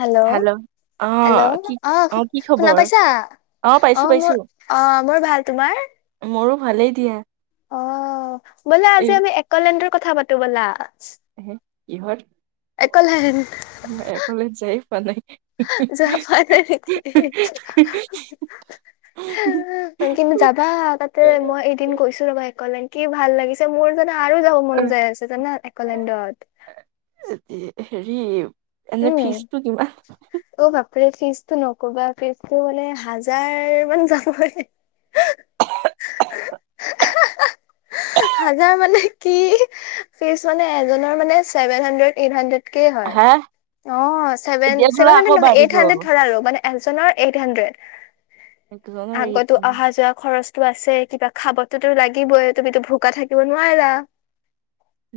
Hello hello অ hello কি অঁ' অ কি শুনা খবৰ পাইছা? অ পাইছো অঁ পাইছো মোৰ অঁ মোৰ ভাল, তোমাৰ? মোৰো ভালেই দিয়া। অ ব'লা এই আজি আমি একলেণ্ডৰ কথা পাতো ব'লা। হে কিহৰ? এক'লেণ্ড। মই এক'লেন্ড যায়ে পোৱা নাই। যাই পোৱা নাই নেকি। কিন্তু, যাবা তাতে মই এদিন গৈছো ৰবা। এক'লেণ্ড কি ভাল লাগিছে মোৰ জানা আৰু যাব মন যায় আছে জানা একলেণ্ডত। এ এ হেৰি এনেই উম ফিজটো কিমান? অ বাপৰে ফিজটো নকবা ফিজটো মানে হাজাৰ মান যাবই। হাঁ হাঁ। হাজাৰ মানে কি ফিজ মানে এজনৰ মানে ছেভেন হানড্ৰেড এইট হানড্ৰেড। কেই হয়। হা অঁ ছেভেন এতিয়া বোলে ছেভেন আকৌ হানড্ৰেড নহয় বাঢ়িব এইট হানড্ৰেড ধৰা আৰু মানে এজননৰ এইট হানড্ৰেড। একজনৰ এই আকতো অহা যোৱা খৰচ- টো আছেই কিবা খাবতোটো লাগিবই তুমিতো ভোকা থাকিব নোৱাৰা।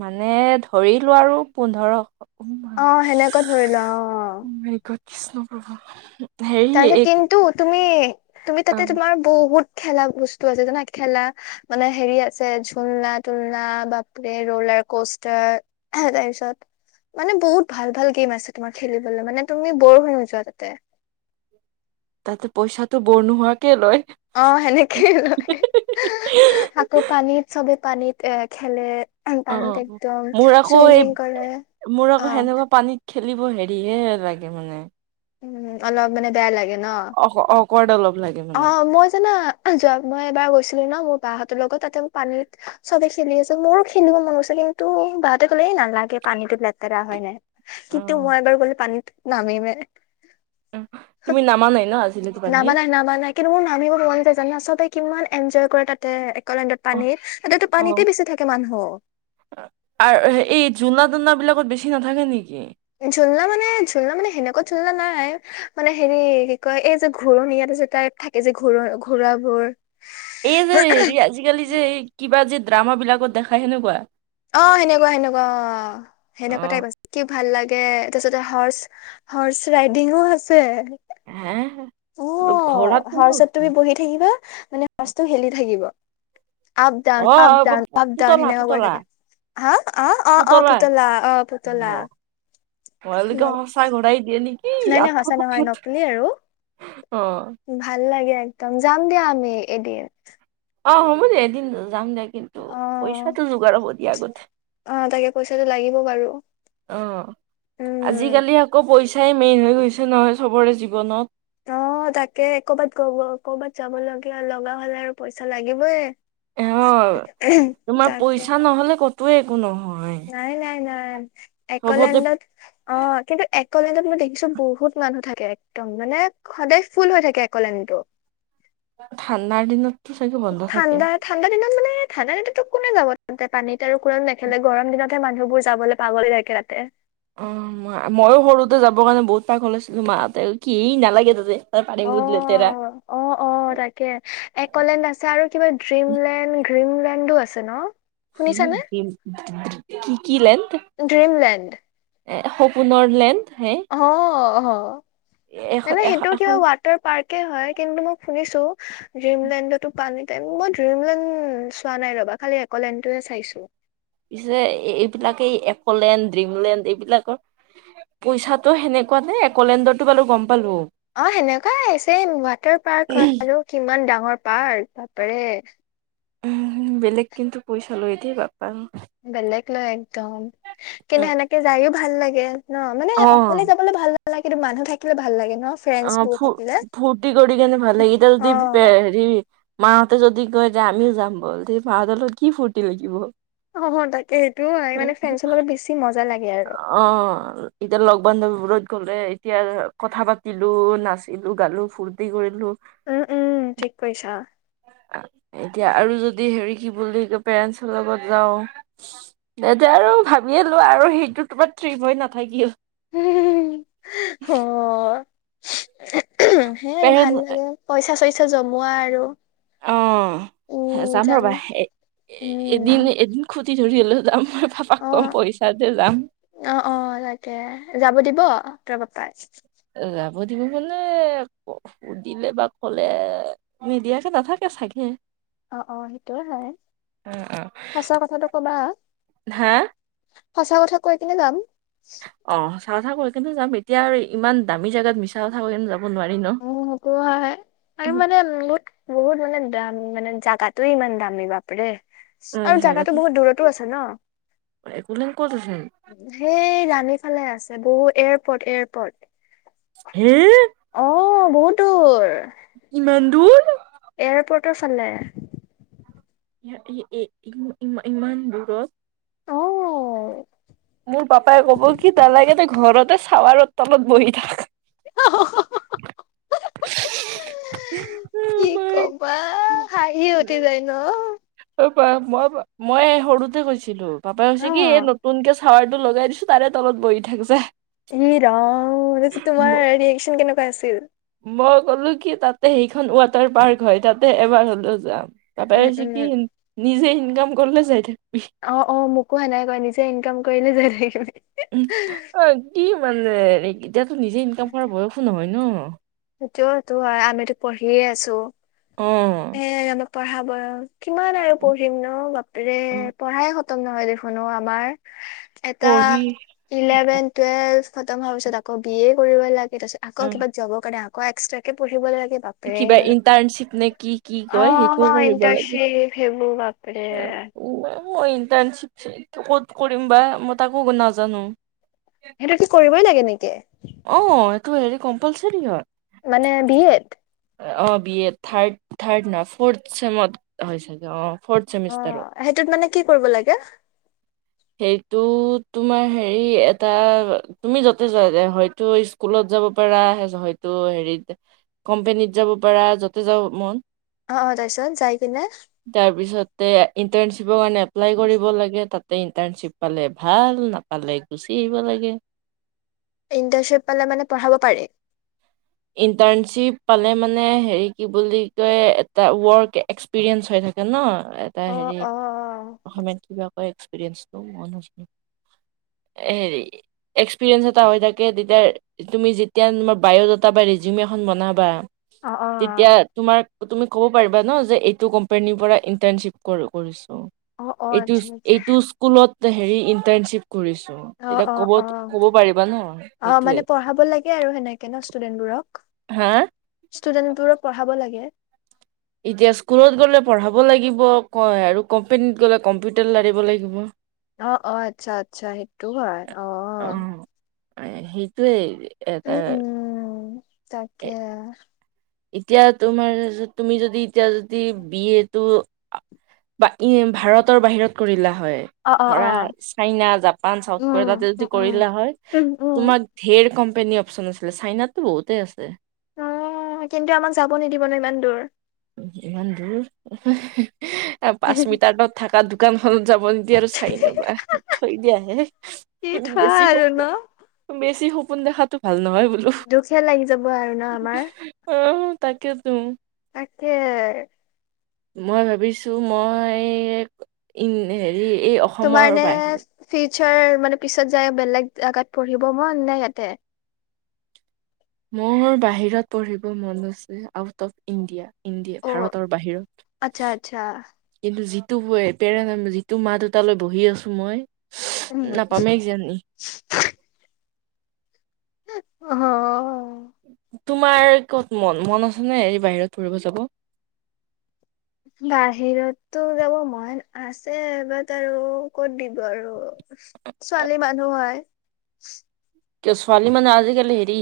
মানে ধৰিলো আৰু পোন্ধৰশ উম। অঁ অঁ হেনেকুৱা ধৰি লোৱা অঁ' উম' গড কৃষ্ণ প্ৰভু। হেৰি তাপিছত এই কিন্তু তুমি তুমি তাতে তোমাৰ বহুত খেলা বস্তু আছে জানা খেলা- মানে হেৰি আছে ঝুলনা তুলনা বাপৰে ৰোলাৰ কষ্টাৰ। হেঁ তাপিছত- মানে বহুত ভাল ভাল গেম আছে তোমাৰ খেলিবলে মানে তুমি ব'ৰ হৈ নোযোৱা তাতে। তাতে পইচাটো ব'ৰ নোহোৱাকে লয়। অঁ, সেনেকেই লয়, আকৌ পানীত চবে পানীত এ খেলে- অ পানীত অ' একদম মোৰ আকৌ এই চুইমিং কৰে মোৰ অ আকৌ সেনেকুৱা পানীত- খেলিব হেৰি হে লাগে মানে। উম' অলপ মানে বেয়া লাগে ন। অক অকৰদ অলপ লাগে। মানে। অঁ' মই জানা যোৱা মই এবাৰ গৈছিলো ন, মোৰ বাহঁতৰ লগত তাতে মোক পানীত- চবে খেলি আছে মোৰো খেলিব মন গৈছে, কিন্তু বাহতে কলে নালাগে পানীটো লেতেৰা হয় ইমান। কিন্তু, অ', মই এবাৰ গ'লে পানীত নামিমে। উম' তুমি নামা নাই ন আজিলৈকে নামা পানীত। নাই নামা নাই কিন্তু মোৰ নামিব নোৱাৰোঁ যে জনা, ছবে কিমান এনজয় কৰে তাতে একলেণ্ডত। অ', পানীৰ সিহঁতেতো অ'। পানীতে বেছি থাকে মানুহৰ। আৰু হেৰি জোলনা-তুলনা বিলাকত বেছি নাথাকে নেকি? ঝুলনা মানে ঝুলনা মানে সেনেকুৱা ঝুলনা নাই, মানে হেৰি কি কয় এই যে ঘূৰণিয়া নিচিনা টাইপ থাকে এই যে ঘো- ঘোৰাবোৰ। এই যে হেৰি আজিকালি যে কিবা যে ড্ৰামা, বিলাকত দেখাই সেনেকুৱা? অ সেনেকুৱা সেনেকুৱা অ সেনেকুৱা অ', টাইপ আছে। কি ভাল লাগে তাৰপিছতে হৰ্চ হৰ্চ ৰাইডিংও আছে। হে অ ঘোঁৰাত কোনে হৰ্চত তুমি উঠিব বহি থাকিবা মানে হৰ্চটো হিলি থাকিব আপ ডান, আপ অ', ডান, আপ ডান পুতলা সেনেকোৱা কৰি পুতলা থাকে। হা', অ', অ', অ', পুতলা অ', পুতলা। হয় মোবাইল দিয়ে নে নাই নাই সঁচা নহয় নকলি আৰু। অ'। ভাল লাগে একদম যাম দিয়া আমি এদিন। অ', হ'ব দে এদিন যাম দে। কিন্তু অ পইচাটো যোগাৰ হ'ব দিয়া আগতে। অ তাকে পইচাটো লাগিব বাৰু অ', উম আজিকালি আকৌ পইচাই মেইন হৈ গৈছে নহয় চবৰে জীৱনত। অ', তাকে কৰ'বাত গ- গ- কৰ'বাত যাব লগীয়া লগা হলে আৰু পইচা লাগিবয়। অ', তোমাৰ পইচা নহ'লে কতোৱে একো নহয়। নাই নাই চবতে একলেণ্ডত। অ', কিন্তু একলেণ্ডত মই দেখিছো বহুত মানুহ থাকে একদম মানে। সদায় ফুল হৈ থাকে একলেণ্ডতো। ঠাণ্ডাৰ দিনততো চাগে বন্ধ ঠাণ্ডা থাকে। ঠাণ্ডা দিনতোত মানে ঠাণ্ডা দিনতোত কোনে যাব, তাতে পানীত আৰু কোনো নেখেলে গৰম দিনত। তাতে মানুহ বোৰ যাবলৈ পাগল হৈ থাকে তাতে। অ', মইও সৰুতে যাবৰ কাৰণে বহুত পাগল হৈছিলোঁ, মা হতে কি নালাগে তাতে তাৰ পানী অ', বহুত লেতেৰা। অ', অ', তাকে একলেণ্ড আছে আৰু কিবা ড্ৰিমলেণ্ড গ্ৰীমলেণ্ডো আছে ন। শুনিছানে? কি- কি- লেড। ড্ৰ্ৰীমলণ্ড। এ', সপোনৰ লেণ্ড হে। অ', এ অ', তেনে সেইটোৰ কিবা এখন ৱাট। ওৱাতৰ পাৰ্ক হয় কিন্তু মই শুনিছো। ড্ৰিমলেণ্ডতো পানী মই ড্ৰিমলেণ্ড চোৱা নাই ৰবা খালি একলেণ্ডতো চাইছো। পিছে এইবিলাকেই একলেণ্ড ড্ৰিমলেণ্ড এইবিলাকৰ। পইচাটো সেনেকুৱা নে একলেণ্ডৰটো বাৰু গম পালো। অ', সেনেকুৱাই ছেম ৱাটাৰ পাৰ্ক হয় আৰু কিমান ডাঙৰ পাৰ্ক বাপৰে। উম', বেলেগ কিন্তু পইচা লৈ দেই বাপা অই। বেলেগ লয় একদম কিন্তু সেনেলে যায়ও ভাল লাগে। ন মানে অ অকলে যাবলৈ ভাল নালাগে, কিন্তু মানুহ থাকিলে ভাল লাগে ন। ফ্ৰেণ্ডছ অ', বোৰ ফু- থাকিলে। ফুটি কৰি কেনে ভাল লাগে এতিয়া অ যদি বে- হেৰি। মাহঁতে যদি কয় যে আমিও যাম বলি তে মাহঁত লগত কি ফুৰ্তি লাগিব। অ তাকে সেইটোো মানে ফ্ৰেঞ্চৰ লগত বেছি মজা লাগে আৰু। অ। এতিয়া লগ-বান্ধৱীবোৰত গ'লে এতিয়া কথা পাতিলো, নাচিলো, গালো, ফূৰ্তি কৰিলো। উম-উম ঠিক কৈছা। এতিয়া আৰু যদি হেৰি কি বুলি কয় বুলি পেৰেণ্টছৰ লগত যাওঁ। এতিয়া আৰু ভাবিয় লো আৰু সেইটো তোমাত তিপ হয় নাথাকিও। হুম-হুম-হুম, অহ', সেইয়াই আৰু ভাল পেৰেন্ট লাগে। পইচা-চইচা জমোৱা আৰু। অঁ', - যাম ৰ'বা, এ' উম এদিন-এদিন খুটি ধৰি হ'লেও যাম, মই পাপাক কম পইচা দে যাম। অঁহ', -অঁহ', -তাকে। যাব দিব তোমাৰ পাপই? এই যাব দিব মানে- সুধিলে বা ক'লে নিদিয়াকে নাথাকে চাগে। অঁহ', -অঁহ', - সেইটোয়ে হয়, অ' অ' সঁচা কথাটো কবা। হা সঁচা কথা কৈ কেনে যাম। অঁহ', - সঁচা কথা কৈ কিনে যাম। এতিয়া আৰু ইমান দামী জেগাত মিছা কথা কৈ কিনে যাব- নোৱাৰি ন। উমঁ, সেইটো হয়-হয়, আৰু আমি মানে বহুত-বহুত মানে দাম মানে জাগাটোয়ে ইমান দামী বাপ ৰে। আৰু জাগাটো বহুত দূৰতো আছে ন। একলেন ক'ত আছে সেই ৰাণী ফালে আছে বহুত এয়াৰপৰ্ট-এয়াৰপৰ্ট। সেই। অঁ' বহুত দূৰ। ইমান দূৰ। এয়াৰপৰ্টৰ ফালে। এই, এই ইমান দূৰত। অঁহ। মোৰ পাপাই কব কি নালাগে তই ঘৰতে চাৱাৰৰ তলত বহি থাক। [inaudible] কি কবা হাঁহিয়ে উঠি যায় ন। এবাৰ মই, মই সৰুতে কৈছিলো, পাপাই কৈছে কি এই ই নতুনকে- চাৱাৰটো লগাই দিছো তাৰে তলত বহি থাক যা। ই ৰাম, তোমাৰ ৰিয়েকচন কেনেকুৱা আছিল? মই ক'লো কি তা'তে সেইখন ৱাটাৰ পাৰ্ক হয়, তা'তে এবাৰ হ'লেও যাম। উম উম কি নিজে ইনকাম কৰিলে যাই থাকিবি। অঁ', -অঁ', -মোকো সেনেই কয়, নিজে ইনকাম কৰিলে যাই থাকিবি কয়। উম, অ' কি মানে এতিয়াটো নিজে ইনকাম কৰা বয়সো নহয় ন। সেইটোও-সেইটোও হয়, আমিতো পঢ়িয়ে আছো। অঁহ। এ' আমাৰ পঢ়া বয়স, কিমান আৰু পঢ়িম ন' বাপেৰে অ পঢ়াই- খতম নহয় দেখোন অ আমাৰ। এটা পঢ়ি এলেভেন টুৱেলভ খতম হোৱাৰ পিছত আকৌ বি এ কৰিব লাগে তাৰ পিছত অ আকৌ কিবা জবৰ কাৰণে আকৌ- এক্সট্ৰাকে পঢ়িব লাগে। বাপৰে কিবা ইন্টাৰ্নিচিপ নে কি- কি কয় সেইটোও অ কৰিব লাগে। ইণ্টাৰ্ণশ্বিপ সেইবোৰ বাপৰে মই ইন্টাৰ্নিচিপ ক'ত কৰিম বা মই তাকো নাজানো। সেইটো কি কৰিবই লাগে নেকি? অ এইটো হেৰি কম্পালচৰি হয়। মানে বিএত। অ বি এ থাৰ্ড থাৰ্ড ন ফ'ৰ্থ চেমত হৈ চাগে অ ফ'ৰ্থ অ চেমিষ্টাৰত। সেইটোত মানে কি কৰিব লাগে। সেইটো তোমাৰ হেৰি এটা তুমি যতে হয়তো স্কুলত যাব পাৰা হয়তো হেৰিত কোম্পেনীত যাব পাৰা য'তে যাব মন অ তাপিছত যাই কিনে তাৰ পিছতে ইণ্টাৰ্ণশ্বিপৰ কাৰণে এপ্লাই কৰিব লাগে তাত ত ইণ্টাৰ্ণশ্বিপ পালে ভাল নাপালে গুচি আহিব লাগে ইণ্টাৰ্শ্বিপ পালে মানে পঢ়াব পাৰি ইণ্টাৰ্ণশ্বিপ পালে মানে হে কি বুলি কয় এটা ৱৰ্ক এক্স এক্সপিৰিয়েঞ্চ হৈ থাকে ন এটা অ হেৰি অ অসমীয়াত কিবা কয় এক্সপিৰিয়েঞ্চটো মই নাজানো [inaudible] হেৰি এক্সপিৰিয়েঞ্চ এটা হৈ থাকে তেতিয়া তুমি যেতিয়া তোমাৰ বায় তাপা ৰেজিউম এখন বনাবা। অ অ। এতিয়া তোমাৰ তুমি ক'ব পাৰিবা ন যে এইটো কোম্পানীৰ পৰা ইন্টাৰ্নশ্বিপ কৰিছো অ অ এইটো আচ্ছা আচ্ছা এইটো স্কুলত হেৰি ইন্টাৰ্নশ্বিপ কৰিছো অ তেতিয়া অ কব অ ক'ব পাৰিবা ন অ মানে সেইটোৱে পঢ়াব লাগে স আৰু সেনেকে ন ষ্টুডেন্ট বোৰক হা ষ্টুডেন্টবোৰক পঢ়াব লাগে এতিয়া স্কুলত গ'লে পঢ়াব লাগিব ক আৰু কোম্পেনীত গ'লে কম্পিউটাৰ লাৰিব লাগিব অ অ আচ্ছা আচ্ছা সেইটো হয় অ সেইটোৱেই এটা উম, উম। তাকে এতিয়া তোমাৰ তুমি যদি এতিয়া যদি বি এ টো বা ভাৰতৰ বাহিৰত কৰিলা হয় অ', অ', ধৰা অ', চাইনা জাপান চাউথ উম, কোৰিয়াতে উম, যদি উম। কৰিলো হয় উম, উম, তোমাক ঢেৰ কোম্পেনী অপচন আছিলে চাইনাতো বহুতেই আছে অ', কিন্তু আমাক যাব নিদিব ন ইমান দূৰ ইমান দূৰ পাঁচ মিটাৰ তত থকা দোকানখনত যাব নকি আৰু চাইনবা থৈ কি দিয়াহে থোৱা বেছি আৰু হ ন বেছি সপোন দেখাতো ভাল নহয় ব দুখে লাগি যাব আৰু ন আমাৰ অ তাকে ত তাকে মই ভাবিছো মই হেৰি এই তোমাৰ অসমৰ নে বাহিৰত ফিউচাৰ মানে পিছত যায় বেলেগ জেগাত পঢ়িব মন নে ইয়াতে মোৰ বাহিৰত পঢ়িব মন আছে আউট অফ ইণ্ডিয়া ইণ্ডিয়া অ', ভাৰতৰ বাহিৰত আচ্ছা আচ্ছা কিন্তু যিটো পেৰে যিটো মা দুটালৈ বহি আছো মই উম, নাপামে কিজানি। অঁ। তোমাৰ ক'ত মন মন আছে নে হেৰি বাহিৰত ফুৰিব যাব? বাহিৰততো যাব মন আছে বাট আৰু ক'ত দিব আৰু। ছোৱালী মানুহ হয়। কিয় ছোৱালী মানে আজিকালি হেৰি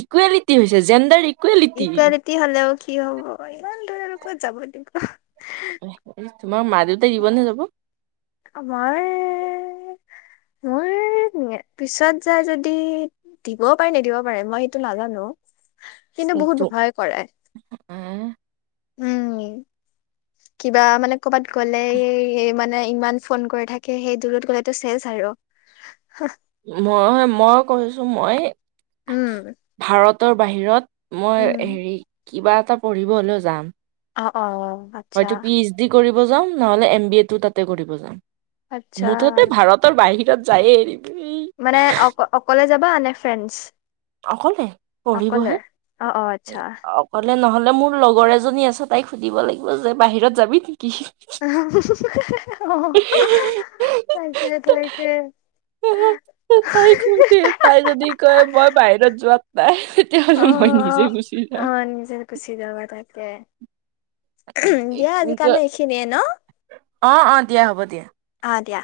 ইকুৱেলিটি হৈছে জেণ্ডাৰ ইকুৱেলিটি হলেও কি হব ইমান দূৰ আৰু কত যাব দিব। তোমাৰ মা দেউতাই দিব নে যাব? আমাৰ মইয়ে পিছত যায় যদি দিবও পাৰে নিদিব পাৰে মই সেইটো নাজানো। কিন্তু বহুত ভয় কৰে। উম কিবা মানে কৰ'বাত গ'লে মানে ইমান। ফোন কৰি থাকে সেই দূৰত গ'লেতো চেচ আৰু হা। মই মই কৈছো মই উম ভাৰতৰ বাহিৰত। মই উম হেৰি কিবা এটা পঢ়িব হ'লেও যাম। অঁ'অঁ'অঁ' হয়তো পি এইচ ডি কৰিব যাওঁ নহলে এম বি এটো তাতে কৰিব যাওঁ আচ্ছা মুঠতে ভাৰত তৰ বাহিৰত যায়েই এৰিম। এই মানে অ অকলে যাবা নে ফ্ৰেণ্ডছ? অকলে অকলে পঢ়িবহে। অ অ আচ্ছা কলে নহলে মোৰ লগৰ এজনী আছে তাইক সুধিব লাগিব যে বাহিৰত যাবি নেকি? [unintelligible] তাকে তাকে। তাইক সুধি তাই যদি কয় মই বাহিৰত যোৱাত নাই অ তেতিয়াহলে মই নিজে গুচি অ যাম। নিজে গুচি যাম থাকে দিয়া আজিকালে এইখিনিয়ে ন। অঁ'অঁ' দিয়া হ'ব দিয়া। অঁ' দিয়া।